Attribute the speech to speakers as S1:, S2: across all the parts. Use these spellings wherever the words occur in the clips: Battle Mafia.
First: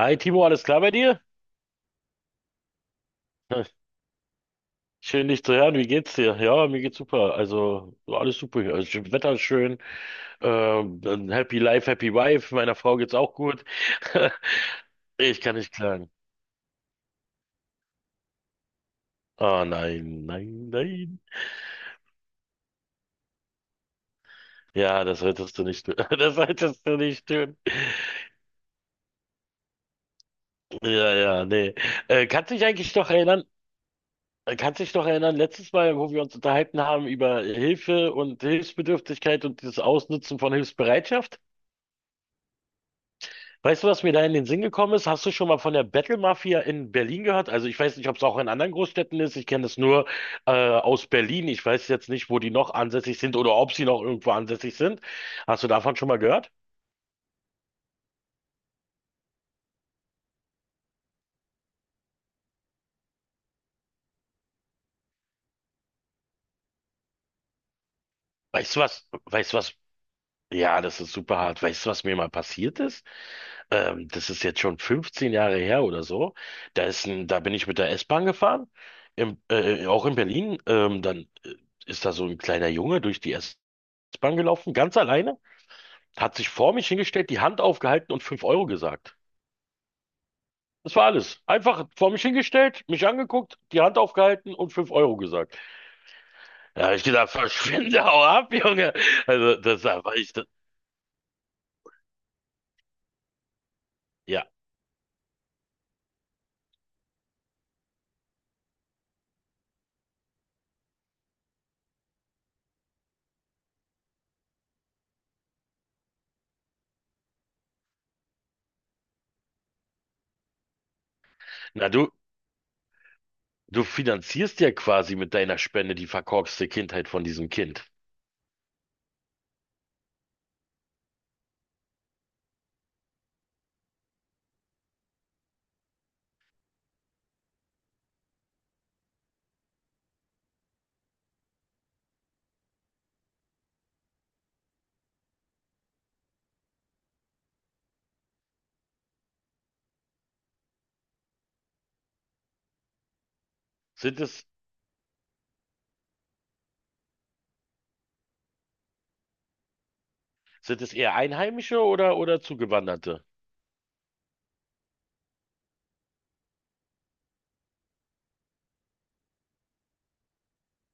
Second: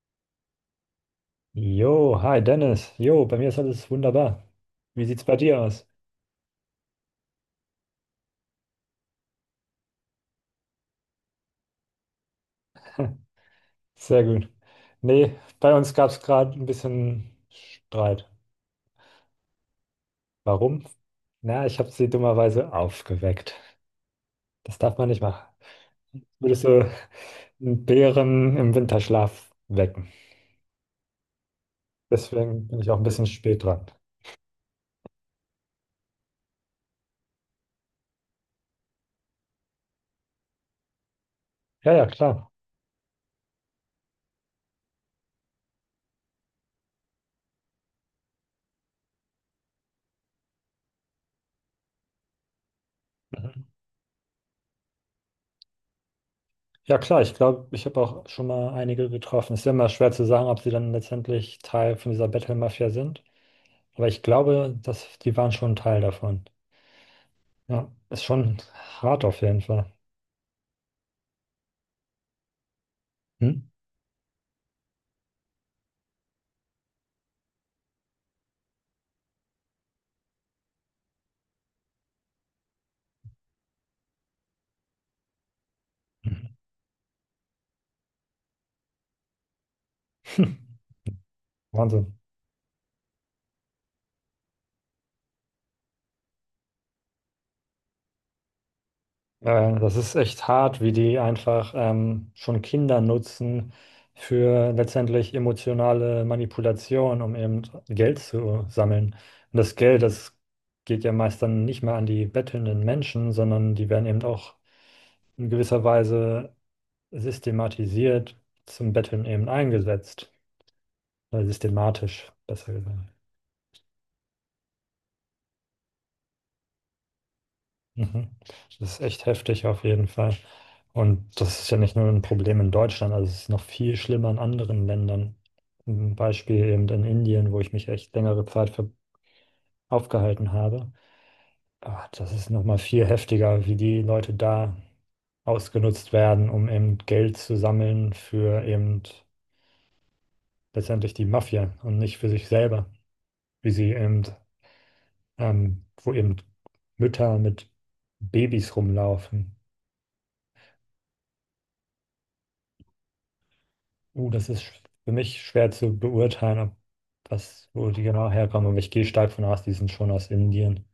S1: Hi Timo, alles klar bei dir?
S2: Jo, hi Dennis. Jo, bei mir ist alles wunderbar. Wie sieht's
S1: Schön
S2: bei
S1: dich zu
S2: dir
S1: hören,
S2: aus?
S1: wie geht's dir? Ja, mir geht's super. Also alles super hier. Also, Wetter ist schön. Dann happy Life, Happy Wife. Meiner Frau geht's auch gut.
S2: Sehr gut. Nee,
S1: Ich kann nicht
S2: bei uns gab
S1: klagen.
S2: es gerade ein bisschen Streit.
S1: Oh nein, nein,
S2: Warum?
S1: nein.
S2: Na, ich habe sie dummerweise aufgeweckt. Das darf
S1: Ja,
S2: man nicht
S1: das
S2: machen.
S1: solltest du nicht tun. Das
S2: Würdest
S1: solltest
S2: du
S1: du nicht tun.
S2: einen Bären im Winterschlaf wecken?
S1: Ja, ja, nee. Kannst dich
S2: Deswegen bin ich
S1: eigentlich
S2: auch ein
S1: noch
S2: bisschen
S1: erinnern?
S2: spät dran.
S1: Kannst dich noch erinnern, letztes Mal, wo wir uns unterhalten haben über Hilfe und Hilfsbedürftigkeit und das Ausnutzen von Hilfsbereitschaft?
S2: Ja, ja, klar.
S1: Weißt du, was mir da in den Sinn gekommen ist? Hast du schon mal von der Battle Mafia in Berlin gehört? Also ich weiß nicht, ob es auch in anderen Großstädten ist. Ich kenne es nur aus Berlin. Ich weiß jetzt nicht, wo die noch ansässig sind oder
S2: Mhm.
S1: ob sie noch irgendwo ansässig sind. Hast du davon schon mal gehört?
S2: Ja, klar, ich glaube, ich habe auch schon mal einige getroffen. Es ist ja immer schwer zu sagen, ob sie dann letztendlich Teil von dieser Battle-Mafia sind. Aber ich glaube, dass die waren schon ein Teil davon. Ja, ist schon
S1: Weißt du was?
S2: hart auf
S1: Weißt du
S2: jeden
S1: was?
S2: Fall.
S1: Ja, das ist super hart. Weißt du, was mir mal passiert ist?
S2: Hm?
S1: Das ist jetzt schon 15 Jahre her oder so. Da bin ich mit der S-Bahn gefahren, auch in Berlin. Dann ist da so ein kleiner Junge durch die S-Bahn gelaufen, ganz alleine. Hat sich vor mich hingestellt, die Hand aufgehalten und 5 Euro gesagt. Das war alles. Einfach vor
S2: Wahnsinn.
S1: mich hingestellt, mich angeguckt, die Hand aufgehalten und 5 Euro gesagt. Da habe ich gedacht, verschwinde, hau ab, Junge. Also, das
S2: Das ist
S1: war ich. Das,
S2: echt hart, wie die einfach schon Kinder nutzen
S1: ja,
S2: für letztendlich emotionale Manipulation, um eben Geld zu sammeln. Und das Geld, das geht ja meist dann nicht mehr an die bettelnden Menschen, sondern die werden eben auch in gewisser Weise systematisiert zum Betteln eben eingesetzt. Oder
S1: na du,
S2: systematisch, besser gesagt.
S1: du finanzierst ja quasi mit deiner Spende die verkorkste Kindheit von diesem Kind.
S2: Mhm. Das ist echt heftig auf jeden Fall. Und das ist ja nicht nur ein Problem in Deutschland, also es ist noch viel schlimmer in anderen Ländern. Ein Beispiel eben in Indien, wo ich mich echt längere Zeit aufgehalten habe. Ah, das ist nochmal viel heftiger, wie die Leute da ausgenutzt werden, um eben Geld zu sammeln für eben letztendlich die Mafia und nicht für sich selber. Wie sie
S1: Sind
S2: eben,
S1: es,
S2: wo eben Mütter mit Babys rumlaufen.
S1: sind es eher Einheimische oder Zugewanderte?
S2: Das ist für mich schwer zu beurteilen, ob was, wo die genau herkommen. Aber ich gehe stark von aus, die sind schon aus Indien.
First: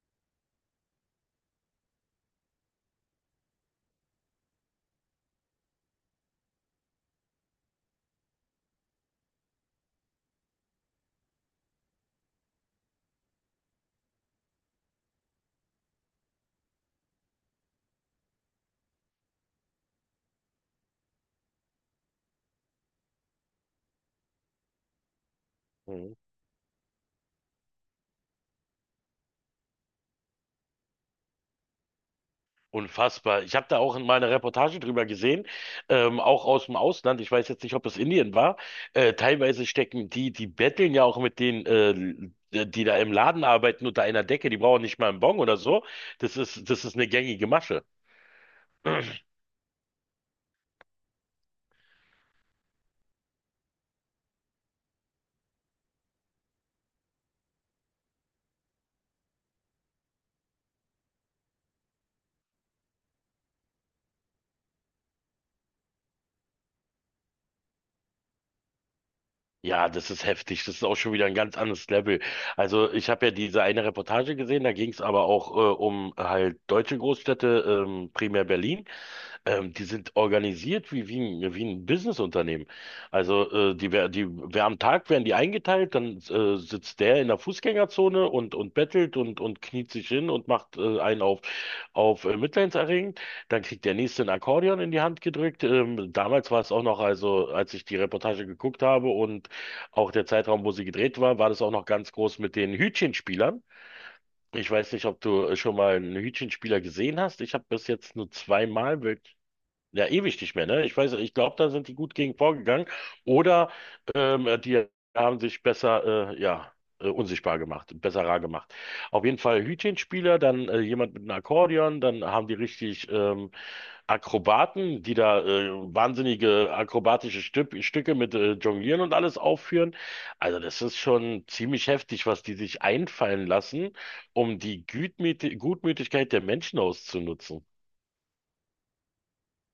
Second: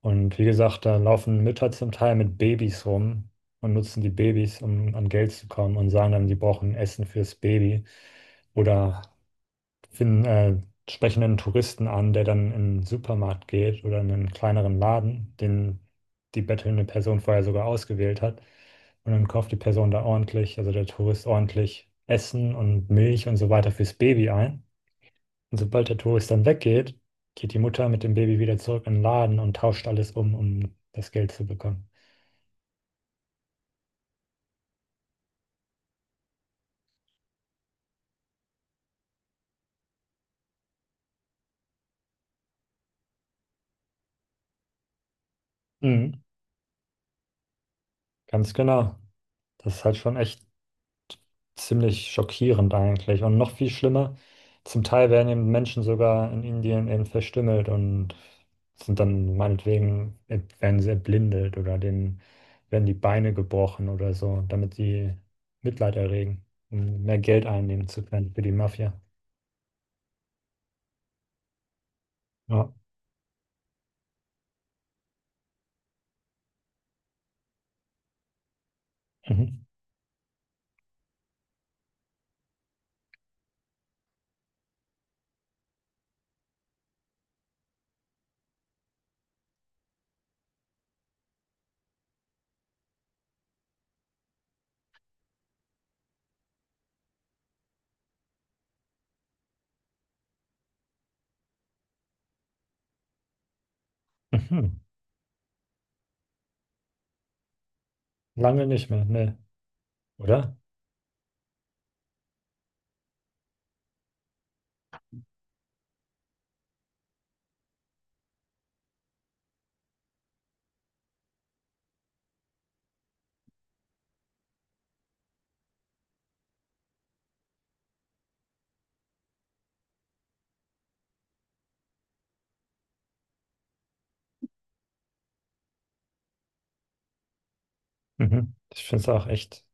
S2: Und wie gesagt, da laufen Mütter zum Teil mit Babys rum und nutzen die Babys, um an Geld zu kommen und sagen dann, die brauchen Essen fürs Baby. Oder finden sprechenden Touristen an, der dann in einen Supermarkt geht oder in einen kleineren Laden, den die bettelnde Person vorher sogar ausgewählt hat. Und dann kauft die Person da ordentlich, also der Tourist ordentlich Essen und Milch und so weiter fürs Baby ein. Und sobald der
S1: Mhm.
S2: Tourist dann weggeht, geht die Mutter mit dem Baby wieder zurück in den Laden und tauscht alles um, um das Geld zu bekommen.
S1: Unfassbar. Ich habe da auch in meiner Reportage drüber gesehen, auch aus dem Ausland. Ich weiß jetzt nicht, ob es Indien war. Teilweise stecken die, die betteln ja auch mit denen, die da im Laden arbeiten unter einer Decke. Die brauchen nicht mal einen Bon oder so.
S2: Mhm,
S1: Das ist eine gängige Masche.
S2: ganz genau. Das ist halt schon echt ziemlich schockierend eigentlich. Und noch viel schlimmer, zum Teil werden eben Menschen sogar in Indien eben verstümmelt und sind dann meinetwegen, werden sie erblindet oder denen werden die Beine gebrochen oder so, damit sie Mitleid erregen, um mehr Geld einnehmen zu können für die Mafia.
S1: Ja, das ist heftig. Das ist auch schon wieder ein ganz anderes Level.
S2: Ja.
S1: Also ich habe ja diese eine Reportage gesehen, da ging es aber auch um halt deutsche Großstädte, primär Berlin.
S2: Mhm.
S1: Die sind organisiert wie ein, wie ein Businessunternehmen. Wer am Tag werden die eingeteilt, dann sitzt der in der Fußgängerzone und bettelt und kniet sich hin und macht einen auf mitleidenserregend. Dann kriegt der nächste ein Akkordeon in die Hand gedrückt. Damals war es auch noch, also als ich die Reportage geguckt habe und auch der Zeitraum, wo sie gedreht war, war das auch noch ganz groß mit den Hütchenspielern. Ich
S2: Mhm.
S1: weiß nicht, ob du schon mal einen Hütchenspieler gesehen hast. Ich habe bis jetzt nur
S2: Lange nicht
S1: zweimal
S2: mehr, ne?
S1: ja, ewig nicht
S2: Oder?
S1: mehr, ne? Ich weiß, ich glaube, da sind die gut gegen vorgegangen. Oder die haben sich unsichtbar gemacht, besser rar gemacht. Auf jeden Fall Hütchenspieler, dann jemand mit einem Akkordeon, dann haben die richtig Akrobaten, die da wahnsinnige akrobatische Stücke mit Jonglieren und alles aufführen. Also das ist schon ziemlich heftig, was die sich einfallen lassen, um die Gutmütigkeit der Menschen auszunutzen.
S2: Mhm. Ich finde es auch echt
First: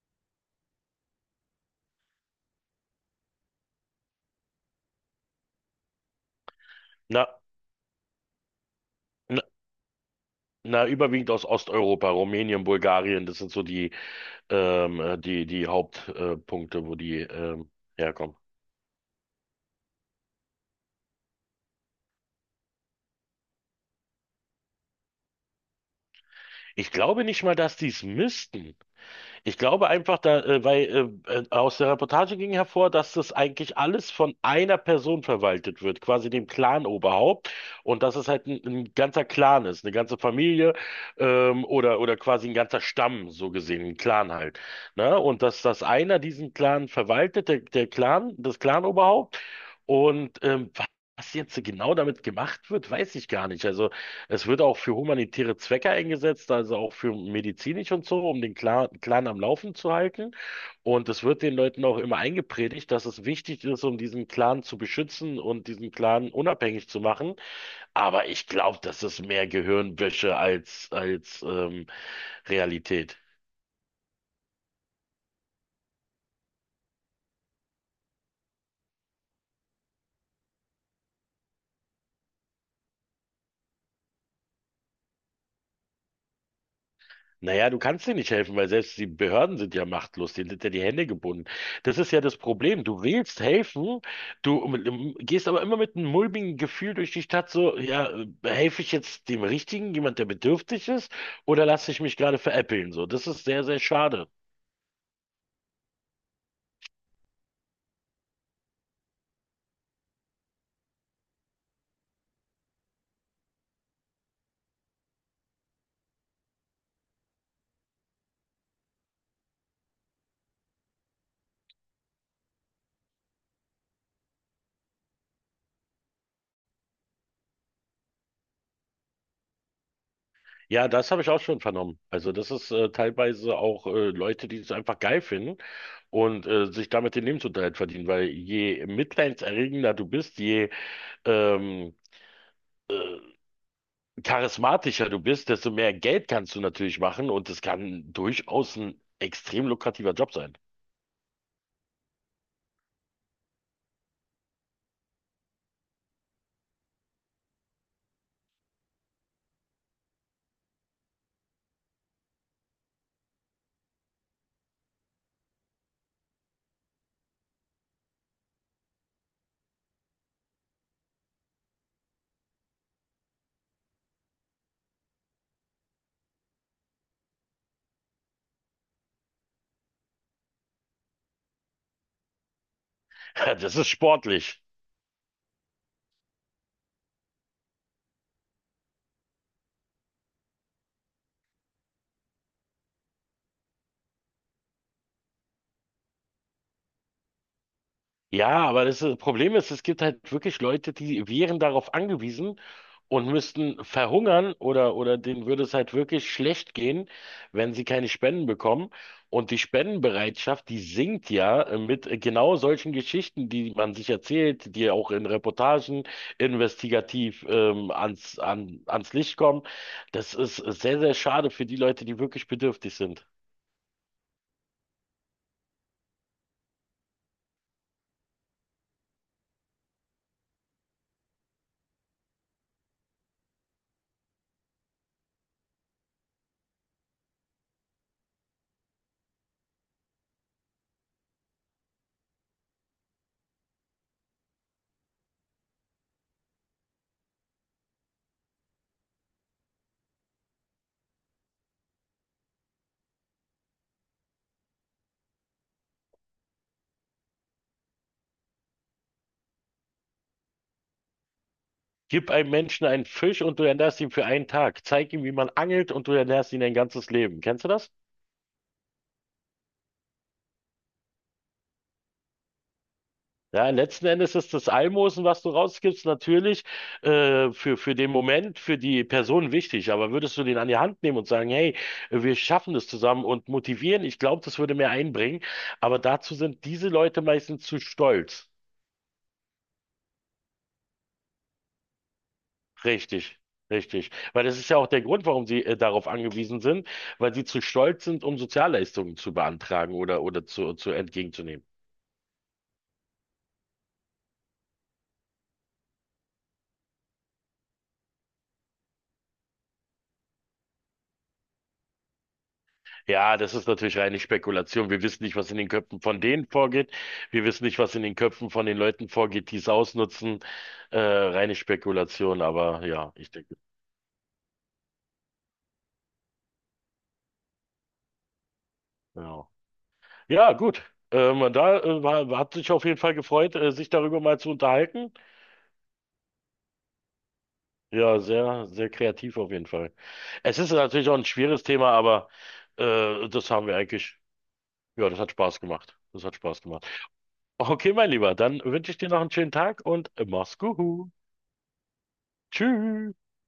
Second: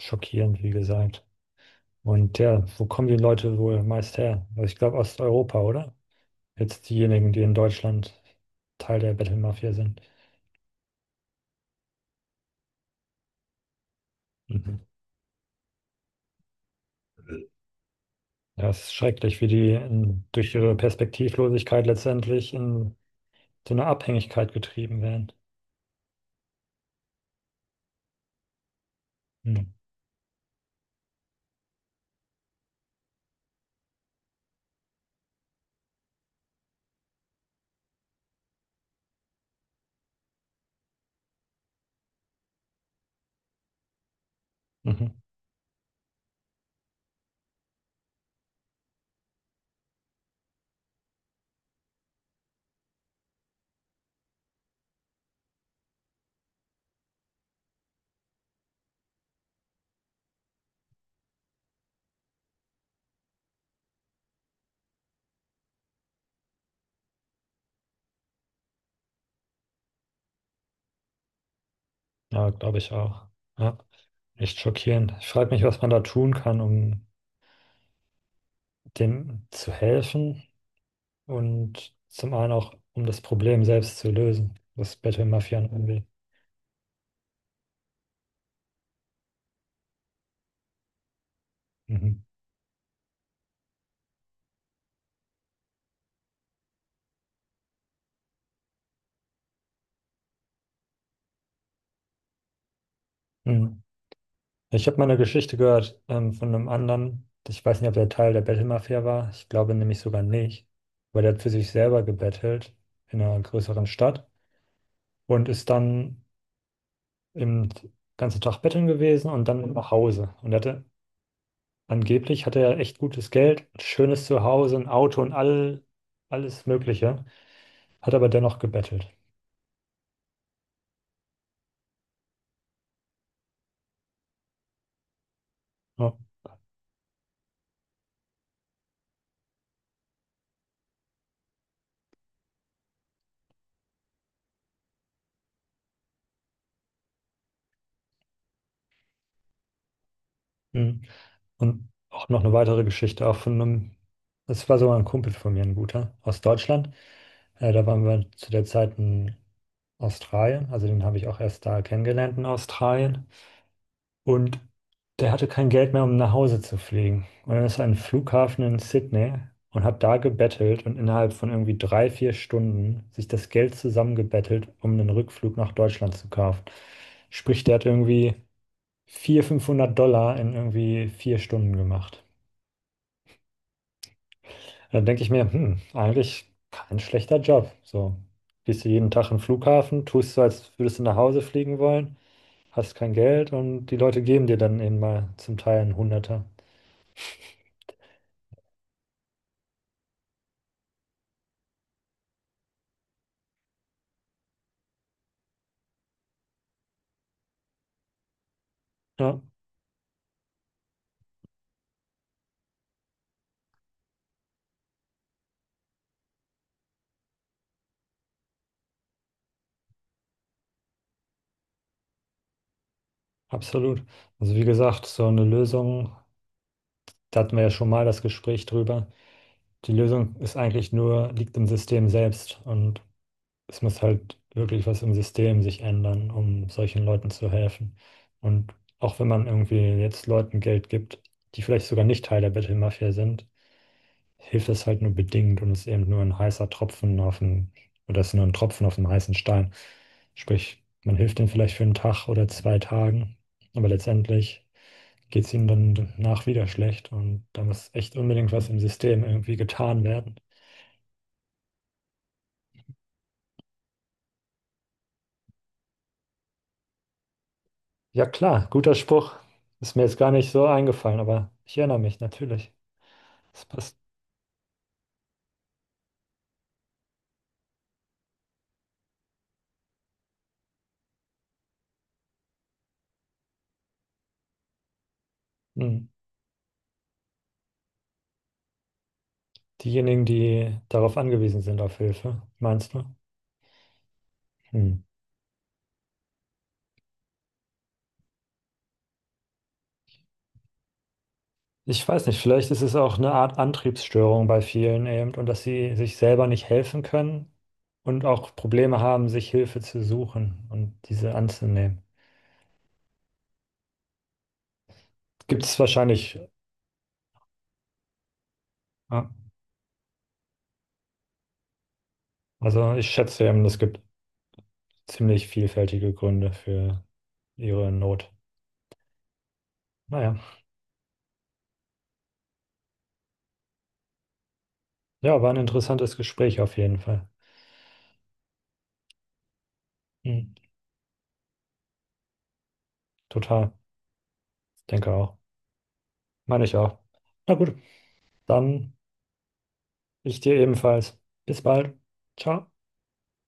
S2: schockierend, wie gesagt. Und ja, wo kommen die Leute wohl meist her? Also ich glaube Osteuropa, oder? Jetzt
S1: Na,
S2: diejenigen, die in Deutschland Teil der Bettelmafia sind.
S1: Überwiegend aus Osteuropa, Rumänien, Bulgarien, das sind so die,
S2: Mhm.
S1: die Punkte, wo die herkommen.
S2: Ja, es ist schrecklich, wie die in, durch ihre Perspektivlosigkeit letztendlich in so eine Abhängigkeit getrieben werden.
S1: Ich glaube nicht mal, dass die es müssten. Ich
S2: Mhm.
S1: glaube einfach, da, weil aus der Reportage ging hervor, dass das eigentlich alles von einer Person verwaltet wird, quasi dem Clan-Oberhaupt. Und dass es halt ein ganzer Clan ist, eine ganze Familie oder quasi ein ganzer Stamm, so gesehen, ein Clan halt. Ne?
S2: Mhm.
S1: Und dass einer diesen Clan verwaltet, der Clan, das Clan-Oberhaupt. Und was jetzt genau damit gemacht wird, weiß ich gar nicht. Also es wird auch für humanitäre Zwecke eingesetzt, also auch für medizinisch und so, um den Clan am Laufen zu halten. Und es wird den Leuten auch immer eingepredigt, dass es wichtig ist, um diesen Clan zu beschützen und diesen Clan unabhängig zu machen. Aber ich glaube, das ist mehr Gehirnwäsche als
S2: Ja, glaube ich
S1: Realität.
S2: auch. Ja, echt schockierend. Ich frage mich, was man da tun kann, um dem zu helfen und zum einen auch, um das Problem selbst zu lösen, das Bettelmafian irgendwie.
S1: Naja, du kannst dir nicht helfen, weil selbst die Behörden sind ja machtlos, denen sind ja die Hände gebunden. Das ist
S2: Mhm.
S1: ja das Problem. Du willst helfen, du gehst aber immer mit einem mulmigen Gefühl durch die Stadt, so, ja, helfe ich jetzt dem Richtigen, jemand, der bedürftig ist, oder lasse ich mich gerade veräppeln? So, das ist sehr, sehr
S2: Mhm.
S1: schade.
S2: Ich habe mal eine Geschichte gehört von einem anderen. Ich weiß nicht, ob der Teil der Bettelmafia war. Ich glaube nämlich sogar nicht. Weil der hat für sich selber gebettelt in einer größeren Stadt und ist dann im ganzen Tag betteln gewesen und dann nach Hause. Und er hatte angeblich hatte er echt gutes Geld, ein schönes Zuhause, ein Auto und alles Mögliche. Hat aber dennoch gebettelt.
S1: Ja, das habe ich auch schon vernommen. Also das ist teilweise auch Leute, die es einfach geil finden
S2: Ja.
S1: und sich damit den Lebensunterhalt verdienen, weil je mitleidserregender du bist, je ähm, charismatischer du bist, desto mehr Geld kannst du natürlich machen und es kann durchaus ein extrem lukrativer Job sein.
S2: Mhm. Und auch noch eine weitere Geschichte, auch von einem, das war sogar ein Kumpel von mir, ein guter, aus Deutschland. Da waren wir zu der Zeit in Australien, also den habe ich auch erst da kennengelernt in Australien. Und der hatte kein Geld mehr, um nach Hause zu fliegen. Und dann ist er an den Flughafen in Sydney und hat da gebettelt und innerhalb von irgendwie 3, 4 Stunden sich das Geld zusammengebettelt, um einen Rückflug nach Deutschland zu kaufen. Sprich, der hat irgendwie 400, 500 Dollar in irgendwie 4 Stunden gemacht.
S1: Das ist sportlich.
S2: Dann denke ich mir, hm, eigentlich kein schlechter Job. So, gehst du jeden Tag im Flughafen, tust so, als würdest du nach Hause fliegen wollen, hast kein Geld und die Leute geben dir dann eben mal zum Teil einen Hunderter.
S1: Ja, aber Problem ist, es gibt halt wirklich Leute, die wären darauf angewiesen, und müssten verhungern oder denen würde es halt wirklich schlecht gehen, wenn sie keine Spenden bekommen.
S2: Ja,
S1: Und die Spendenbereitschaft, die sinkt ja mit genau solchen Geschichten, die man sich erzählt, die auch in Reportagen investigativ ans Licht kommen. Das ist sehr, sehr schade für die Leute, die wirklich bedürftig sind.
S2: absolut. Also wie gesagt, so eine Lösung, da hatten wir ja schon mal das Gespräch drüber. Die Lösung ist eigentlich nur, liegt im System selbst und es muss halt wirklich was im System sich ändern, um solchen Leuten zu helfen. Und auch wenn man irgendwie jetzt Leuten Geld gibt, die vielleicht sogar nicht Teil der Bettelmafia sind, hilft das halt nur bedingt und ist eben nur ein heißer Tropfen auf dem, oder ist nur ein Tropfen auf dem heißen Stein. Sprich, man hilft denen vielleicht für einen Tag oder 2 Tagen, aber letztendlich geht es ihnen dann danach wieder schlecht und da muss echt unbedingt was im System irgendwie getan werden.
S1: Gib einem Menschen einen Fisch und du ernährst ihn für einen Tag. Zeig ihm, wie man angelt und du ernährst ihn ein ganzes Leben. Kennst du das?
S2: Ja klar, guter Spruch. Ist mir jetzt gar nicht so eingefallen, aber ich erinnere mich natürlich. Das
S1: Ja,
S2: passt.
S1: letzten Endes ist das Almosen, was du rausgibst, natürlich für den Moment, für die Person wichtig. Aber würdest du den an die Hand nehmen und sagen, hey, wir schaffen das zusammen und motivieren, ich glaube, das würde mehr einbringen. Aber
S2: Hm.
S1: dazu sind diese Leute meistens zu stolz.
S2: Diejenigen, die darauf angewiesen sind, auf Hilfe, meinst du?
S1: Richtig, richtig. Weil das ist ja auch
S2: Hm.
S1: der Grund, warum sie darauf angewiesen sind, weil sie zu stolz sind, um Sozialleistungen zu beantragen oder zu entgegenzunehmen.
S2: Ich weiß nicht, vielleicht ist es auch eine Art Antriebsstörung bei vielen eben und dass sie sich selber nicht helfen können und auch Probleme haben, sich Hilfe zu suchen und diese anzunehmen.
S1: Ja, das ist natürlich reine Spekulation. Wir wissen nicht, was in
S2: Gibt
S1: den
S2: es
S1: Köpfen von
S2: wahrscheinlich,
S1: denen vorgeht. Wir wissen nicht, was in den Köpfen von den Leuten
S2: ja.
S1: vorgeht, die es ausnutzen. Reine Spekulation, aber
S2: Also ich
S1: ja, ich
S2: schätze
S1: denke,
S2: eben, es gibt ziemlich vielfältige Gründe für ihre Not.
S1: ja.
S2: Naja.
S1: Ja, gut. Hat sich auf jeden Fall gefreut, sich darüber mal zu unterhalten.
S2: Ja, war ein interessantes Gespräch auf jeden Fall.
S1: Ja, sehr, sehr kreativ auf jeden Fall.
S2: Mhm.
S1: Es ist natürlich auch ein schweres Thema, aber das haben
S2: Total,
S1: wir eigentlich, ja,
S2: denke
S1: das hat
S2: auch.
S1: Spaß gemacht. Das hat Spaß
S2: Meine ich
S1: gemacht.
S2: auch. Na gut,
S1: Okay, mein Lieber, dann wünsche
S2: dann
S1: ich dir noch einen schönen Tag und
S2: ich dir
S1: mach's gut.
S2: ebenfalls. Bis bald. Ciao.
S1: Tschüss.